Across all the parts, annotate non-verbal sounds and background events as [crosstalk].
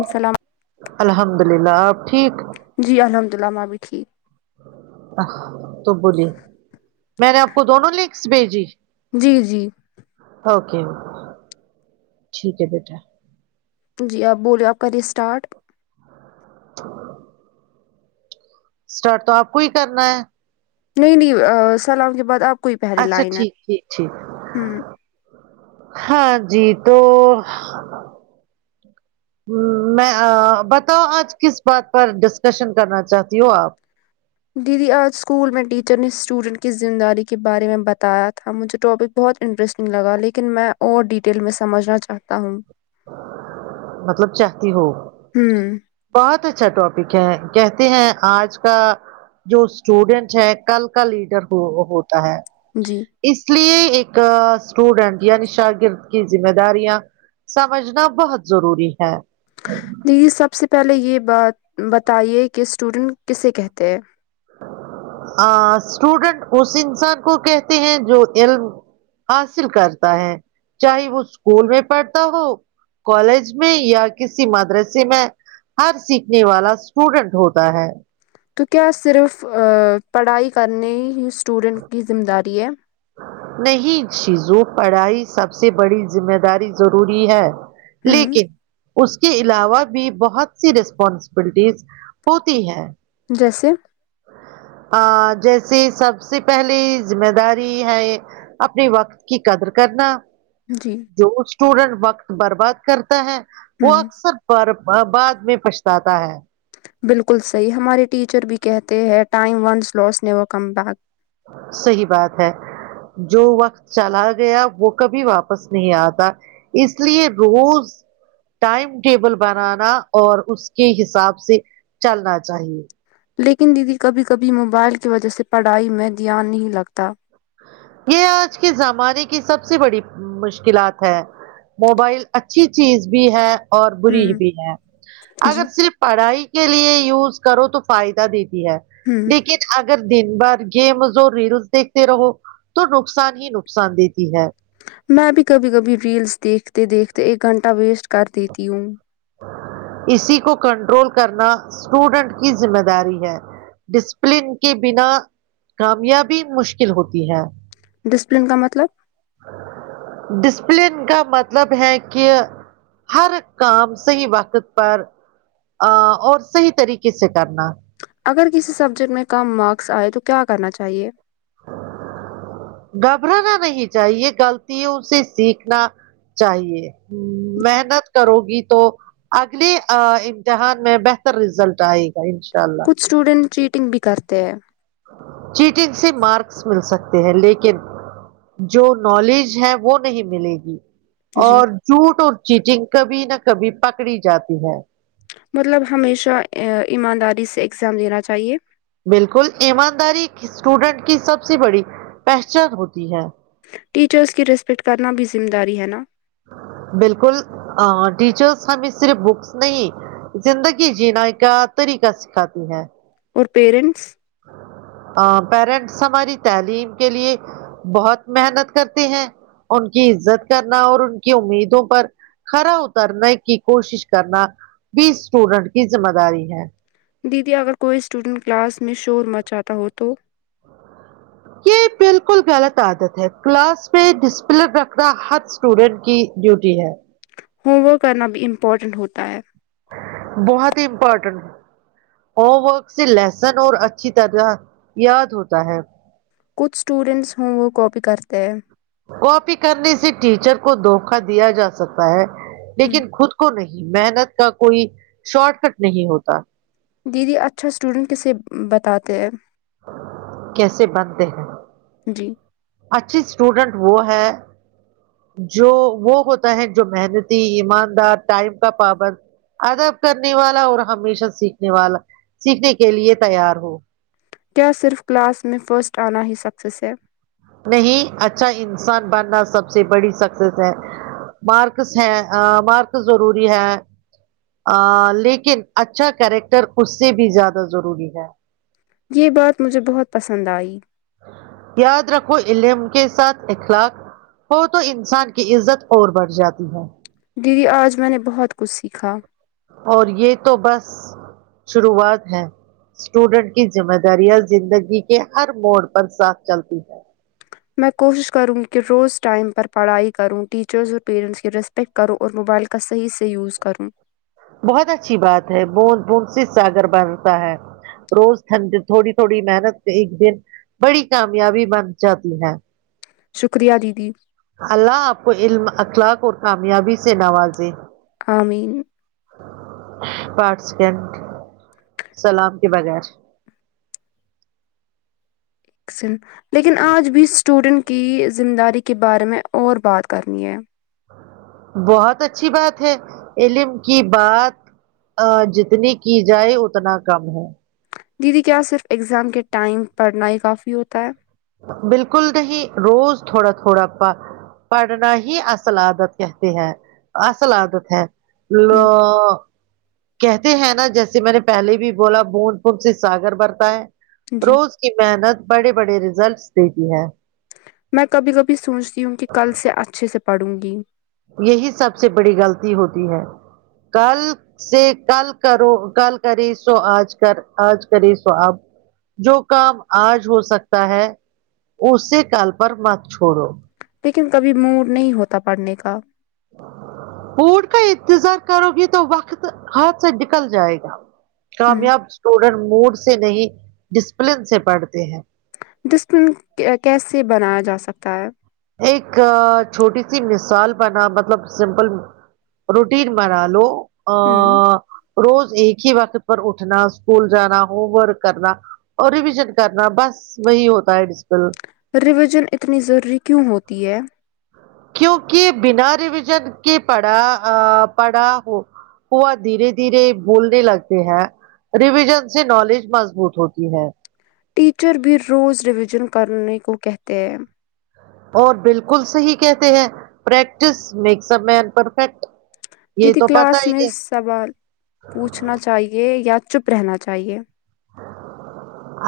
اسلام الحمد للہ آپ ٹھیک جی الحمد اللہ میں بھی ٹھیک تو بولیے میں نے آپ کو دونوں لنکس بھیجی جی جی اوکے ٹھیک ہے بیٹا جی آپ بولیے آپ کریے اسٹارٹ [inaudible] اسٹارٹ تو آپ کو ہی کرنا ہے نہیں نہیں سلام کے بعد آپ کو ہی پہلی اچھا لائن ہے ٹھیک ٹھیک ٹھیک ہوں ہاں جی تو میں بتاؤ آج کس بات پر ڈسکشن کرنا چاہتی ہو آپ دیدی آج اسکول میں ٹیچر نے اسٹوڈنٹ کی ذمہ داری کے بارے میں بتایا تھا مجھے ٹاپک بہت انٹرسٹنگ لگا لیکن میں اور ڈیٹیل میں سمجھنا چاہتا ہوں مطلب چاہتی ہو ہوں بہت اچھا ٹاپک ہے کہتے ہیں آج کا جو اسٹوڈینٹ ہے کل کا لیڈر ہو ہوتا ہے جی اس لیے ایک اسٹوڈنٹ یعنی شاگرد کی ذمہ داریاں سمجھنا بہت ضروری ہے جی سب سے پہلے یہ بات بتائیے کہ اسٹوڈنٹ کسے کہتے ہیں اسٹوڈنٹ اس انسان کو کہتے ہیں جو علم حاصل کرتا ہے چاہے وہ اسکول میں پڑھتا ہو کالج میں یا کسی مدرسے میں ہر سیکھنے والا اسٹوڈنٹ ہوتا ہے تو کیا صرف پڑھائی کرنے ہی اسٹوڈنٹ کی ذمہ داری ہے نہیں چیزوں پڑھائی سب سے بڑی ذمہ داری ضروری ہے ہوں لیکن اس کے علاوہ بھی بہت سی ریسپانسبلٹیز ہوتی ہے جیسے جیسے سب سے پہلی ذمہ داری ہے اپنے وقت کی قدر کرنا جی جو اسٹوڈنٹ وقت برباد کرتا ہے وہ ہوں اکثر پر بعد میں پچھتا تا ہے بالکل صحیح ہمارے ٹیچر بھی کہتے ہیں time once lost never come back صحیح بات ہے جو وقت چلا گیا وہ کبھی واپس نہیں آتا اس لیے روز ٹائم ٹیبل بنانا اور اس کے حساب سے چلنا چاہیے لیکن دیدی کبھی کبھی موبائل کی وجہ سے پڑھائی میں دھیان نہیں لگتا یہ آج کے زمانے کی سب سے بڑی مشکلات ہے موبائل اچھی چیز بھی ہے اور بری ہوں بھی ہے جی اگر صرف پڑھائی کے لیے یوز کرو تو فائدہ دیتی ہے ہوں لیکن اگر دن بھر گیمز اور ریلس دیک رہو تو نقصان ہی نقصان دیتی ہے میں بھی کبھی کبھی ریلس دیکھتے دیکھتے ایک گھنٹہ ویسٹ کر دیتی ہوں اسی کو کنٹرول کرنا اسٹوڈنٹ کی ذمہ داری ہے ڈسپلن کے بنا کامیابی مشکل ہوتی ہے ڈسپلن کا مطلب ڈسپلن کا مطلب ہے کہ ہر کام صحیح وقت پر آ اور صحیح طریقے سے کرنا اگر کسی سبجیکٹ میں کم مارکس آئے تو کیا کرنا چاہیے گھبرانا نہیں چاہیے غلطتیوں سے سیکھنا چاہیے محنت کرو گی تو اگلے امتحان میں بہتر رزلٹ آئے گا ان شاء اللہ کچھ اسٹوڈینٹ چیٹنگ بھی کرتے ہیں چیٹنگ سے مارکس مل سکتے ہیں لیکن جو نالج ہے وہ نہیں ملے گی جی اور جھوٹ اور چیٹنگ کبھی نہ کبھی پکڑی جاتی ہے مطلب ہمیشہ ایمانداری سے ایگزام دینا چاہیے بالکل ایمانداری اسٹوڈنٹ کی سب سے بڑی پہچان ہوتی ہے ٹیچرس کی ریسپیکٹ کرنا بھی ذمہ داری ہے نا بالکل ٹیچرس ہمیں صرف بکس نہیں زندگی جینا کا طریقہ سکھاتی ہے اور پیرنٹس آ پیرنٹس ہماری تعلیم کے لیے بہت محنت کرتے ہیں ان کی عزت کرنا اور ان کی امیدوں پر کھڑا اترنے کی کوشش کرنا بھی اسٹوڈنٹ کی ذمہ داری ہے دیدی اگر کوئی اسٹوڈنٹ کلاس میں شو روما چاہتا ہو تو یہ بالکل غلط عادت ہے کلاس میں ڈسپلن رکھنا ہر اسٹوڈینٹ کی ڈیوٹی ہے ہوم ورک کرنا بھی امپورٹنٹ ہوتا ہے بہت ہی امپورٹنٹ ہوم ورک سے لسن اور اچھی طرح یاد ہوتا ہے کچھ اسٹوڈنٹس ہوم ورک کاپی کرتے ہیں کاپی کرنے سے ٹیچر کو دھوکا دیا جا سکتا ہے ہم، لیکن خود کو نہیں محنت کا کوئی شارٹ کٹ نہیں ہوتا دیدی اچھا اسٹوڈنٹ کسے بتاتے ہیں کیسے بنتے ہیں جی اچھی اسٹوڈنٹ وہ ہے جو وہ ہوتا ہے جو محنتی ایماندار ٹائم کا پابند ادب کرنے والا اور ہمیشہ سیکھنے والا سیکھنے کے لیے تیار ہو کیا صرف کلاس میں فرسٹ آنا ہی سکسیز ہے نہیں اچھا انسان بننا سب سے بڑی سکسیس ہے مارکس ہے مارکس ضروری ہے لیکن اچھا کیریکٹر اس سے بھی زیادہ ضروری ہے یہ بات مجھے بہت پسند آئی یاد رکھو علم کے ساتھ اخلاق ہو تو انسان کی عزت اور بڑھ جاتی ہے دیدی آج میں نے بہت کچھ سیکھا اور یہ تو بس شروعات ہے اسٹوڈنٹ کی ذمہ داریاں زندگی کے ہر موڑ پر ساتھ چلتی ہے میں کوشش کروں گی کہ روز ٹائم پر پڑھائی کروں ٹیچرس اور پیرنٹس کی پیک کروں اور موائل کا صحیح صحیح یوز کروں بہت اچھی بات ہے بند بند سے ساگر بنتا ہے روز ٹھنڈ تھوڑی تھوڑی محنت سے ایک دن بڑی کامیابی بن جاتی ہے شکریہ دیدی اللہ آپ کو علم اخلاق اور کامیابی سے نوازے آمین پارٹ سیکنڈ سلام کے بغیر لیکن آج بھی اسٹوڈنٹ کی ذمہ داری کے بارے میں اور بات کرنی ہے بہت اچھی بات ہے علم کی بات ا جتنی کی جائے اتنا کم ہے دیدی کیا صرف اگزام کے ٹائم پڑھنا ہی کافی ہوتا ہے بالکل نہیں روز تھوڑا تھوڑا پا پڑھنا ہی اصل عادت کہتے ہیں اصل عادت ہے لا ہوں کہتے ہیں نا جیسے میں نے پہلے بھی بولا بند پ سے ساگر برتا ہے جی روز کی محنت بڑے بڑے ریزلٹس دیتی ہے میں کبھی کبھی سوچتی ہوں کہ کل سے اچھے سے پڑھوں گی یہی سب سے بڑی غلطی ہوتی ہے کل سے کل کرو کل کری سو آج کر آج کری سو آپ جو کام آج ہو سکتا ہے اسی کال پر مت چھوڑو لیکن کبھی موڈ نہیں ہوتا پڑھنے کا بوٹ کا انتظار کرو گی تو وقت ہاتھ سے نکل جائے گا ہوں کامیاب اسٹوڈنٹ موڈ سے نہیں ڈسپلن سے پڑھتے ہیں ڈسپلن کیسے بنایا جا سکتا ہے ایک چھوٹی سی مثال بنا مطلب سمپل روٹین بنا لو ا ہوں روز ایک ہی وقت پر اٹھنا سکول جانا ہوم ورک کرنا اور ریویژن کرنا بس وہی ہوتا ہے ڈجپل رویژن اتنی ضروری کیوں ہوتی ہے کیونکہ بنا ریویژن کے پڑا پڑا ہو وہ دھیرے دھیرے بولنے لگتے ہیں ریویژن سے نالج مضبوط ہوتی ہے ٹیچر بھی روز ریویژن کرنے کو کہتے ہیں اور بالکل صحیح کہتے ہیں practice makes a man perfect یہ دیدی تو پت کلاس ہی میں یہ سوال پوچھنا چاہیے یا چپ رہنا چاہیے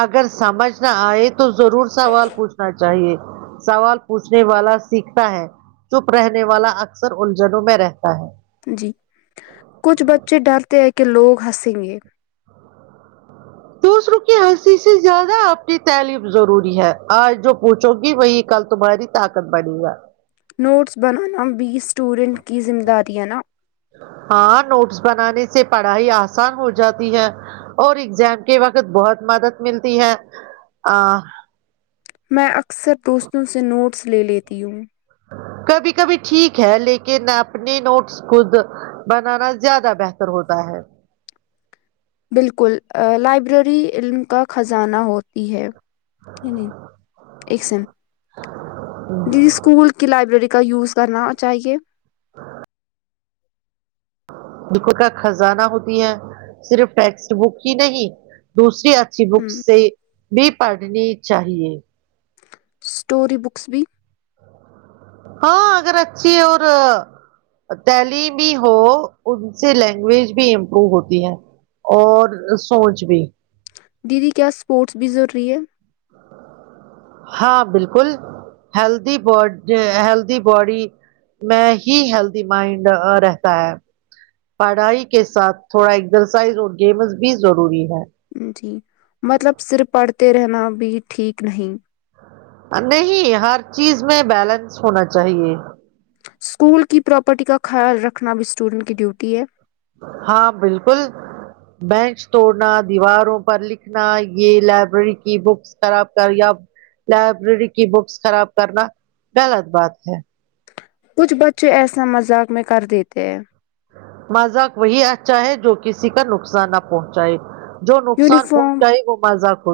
اگر سمجھ نہ آئے تو تو ضرور سوال پوچھنا چاہیے سوال پوچھنے والا سیکھتا ہے چپ رہنے والا اکثر الجھنوں میں رہتا ہے جی کچھ بچے ڈرتے ہے کہ لوگ ہنسیں گے دوسروں کی ہنسی سے زیادہ آنی تعلیم ضروری ہے آج جو پوچھو گی وہی کل تمہاری طاقت بڑی گا نوٹس بنانا بیس اسٹوڈنٹ کی ذمہ داریاں نا ہاں نوٹس بنانے سے پڑھائی آسان ہو جاتی ہے اور ایگزام کے وقت بہت مدد ملتی ہے ا میں اکثر دوستوں سے نوٹس لے لیتی ہوں کبھی کبھی ٹھیک ہے لیکن اپنے نوٹس خود بنانا زیادہ بہتر ہوتا ہے بالکل لائبریری علم کا خزانہ ہوتی ہے نہیں نہیں ایک سیکنڈ اسکول کی لائبریری کا یوز کرنا چاہیے دکھوتا خزانہ ہوتی ہے صرف ٹیکسٹ بک ہی نہیں دوسری اچھی ہ بکس سے بھی پڑھنی چاہیے اسٹوری بکس بھی ہاں اگر اچھی اور تعلیمی ہی ہو ان سے لینگویج بھی امپرو ہوتی ہے اور سوچ بھی دیدی کیا اسپورٹس بھی ضروری ہے ہاں بالکل ہیلدی بڈ ہیلدی باڈی میں ہی ہیلدی مائنڈ رہتا ہے پڑھائی کے ساتھ تھوڑا ایکزرسائز اور گیمز بھی ضروری ہے جی مطلب صرف پڑھتے رہنا بھی ٹھیک نہیں نہیں ہر چیز میں بیلنس ہونا چاہیے اسکول کی پراپرٹی کا خیال رکھنا بھی اسٹوڈنٹ کی ڈیوٹی ہے ہاں بالکل بینچ توڑنا دیواروں پر لکھنا یے لائبریری کی بکس خراب کر یا لائبریری کی بکس خراب کرنا غلط بات ہے کچھ بچے ایسا مذاق میں کر دیتے ہیں مذاق وہی اچھا ہے جو کی کسی کا نقصان نہ پہنچائے جو نقصان یونیفارم پہنچائے وہ مذاق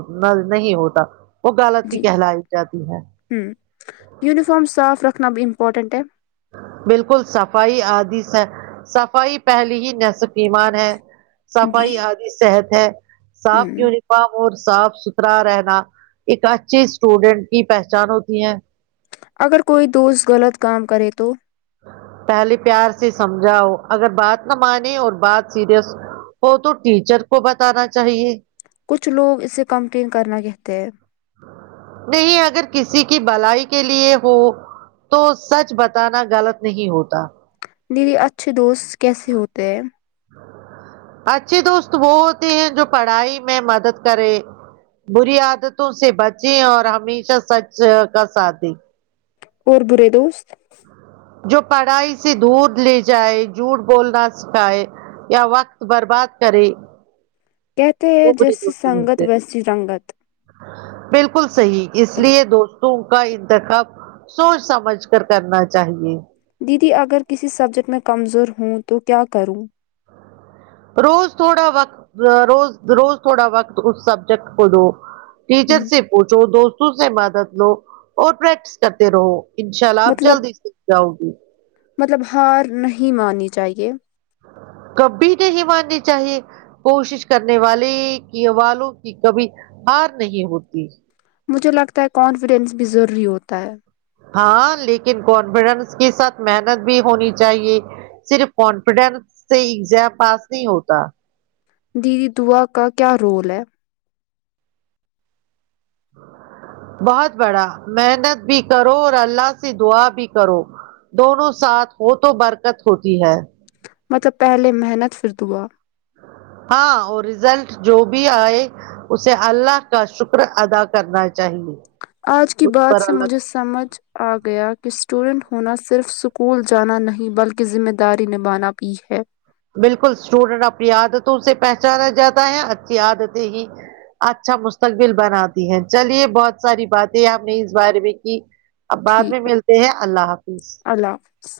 نہیں ہوتا وہ غالط ہی کہلائی جاتی ہے ہمم یونفام صاف رکھنا بھی امپورٹنٹ ہے بالکل صفائی آدی سے صفائی پہلی ہی نصف ایمان ہے جی صفائی آدی صحت ہے صاف ہوں یونی فام اور صاف ستھرا رہنا ایک اچھے اسٹوڈنٹ کی پہچان ہوتی ہے اگر کوئی دوست غلط کام کرے تو پہلے پیار سے سمجھاؤ اگر بات نہ مانے اور بات سیریس ہو تو ٹیچر کو بتانا چاہیے کچھ لوگ اسے کمپلین کرنا کہتے ہیں نہیں اگر کسی کی بلائی کے لیے ہو تو سچ بتانا غلط نہیں ہوتا دیدی اچھے دوست کیسے ہوتے ہیں اچھے دوست وہ ہوتے ہیں جو پڑھائی میں مدد کرے بری عادتوں سے بچیں اور ہمیشہ سچ کا ساتھ دیں اور برے دوست جو پڑھائی سے دور لے جائے جھوٹ بولنا سکھائے یا وقت برباد کرے کہتے ہیں وہ برے جیسی دوست ہوتے سنگت ہیں ویسی رنگت بالکل صحیح اس لیے دوستوں کا انتخاب سوچ سمجھ کر کرنا چاہیے دیدی اگر کسی سبجیکٹ میں کمزور ہوں تو کیا کروں روز تھوڑا وقت روز روز تھوڑا وقت اس سبجیکٹ کو دو ہ ٹیچر سے پوچھو دوستوں سے مادد لو اور پریکٹس کرتے رہو انشاء اللہ آپ مطلب جلدی سکھ جاؤ گی مطلب ہار نہیں ماننی چاہیے کبھی نہیں ماننی چاہیے کوشش کرنے والے کی والوں کی کبھی ہار نہیں ہوتی مجھے لگتا ہے کانفیڈینس بھی ضروری ہوتا ہے ہاں لیکن کانفیڈینس کے ساتھ محنت بھی ہونی چاہیے صرف کانفیڈینس سے ایگزام پاس نہیں ہوتا دیدی دعا کا کیا رول ہے بہت بڑا محنت بھی کرو اور اللہ سے دعا بھی کرو دونوں ساتھ ہو تو برکت ہوتی ہے مطلب پہلے محنت پھر دعا ہاں اور ریزلٹ جو بھی آئے اسے اللہ کا شکر ادا کرنا چاہیے آج کی اس بات پر سے مجھے اللہ سمجھ آ گیا کہ اسٹوڈنٹ ہونا صرف اسکول جانا نہیں بلکہ ذمہ داری نبھانا بھی ہے بالکل اسٹوڈنٹ اپنی عادتوں سے پہچانا جاتا ہے اچھی عادتیں ہی اچھا مستقبل بناتی ہیں چلیے بہت ساری باتیں آپ نے اس بارے میں کی اب بعد ٹھیک میں ملتے ہیں اللہ حافظ ہے اللہ حافظ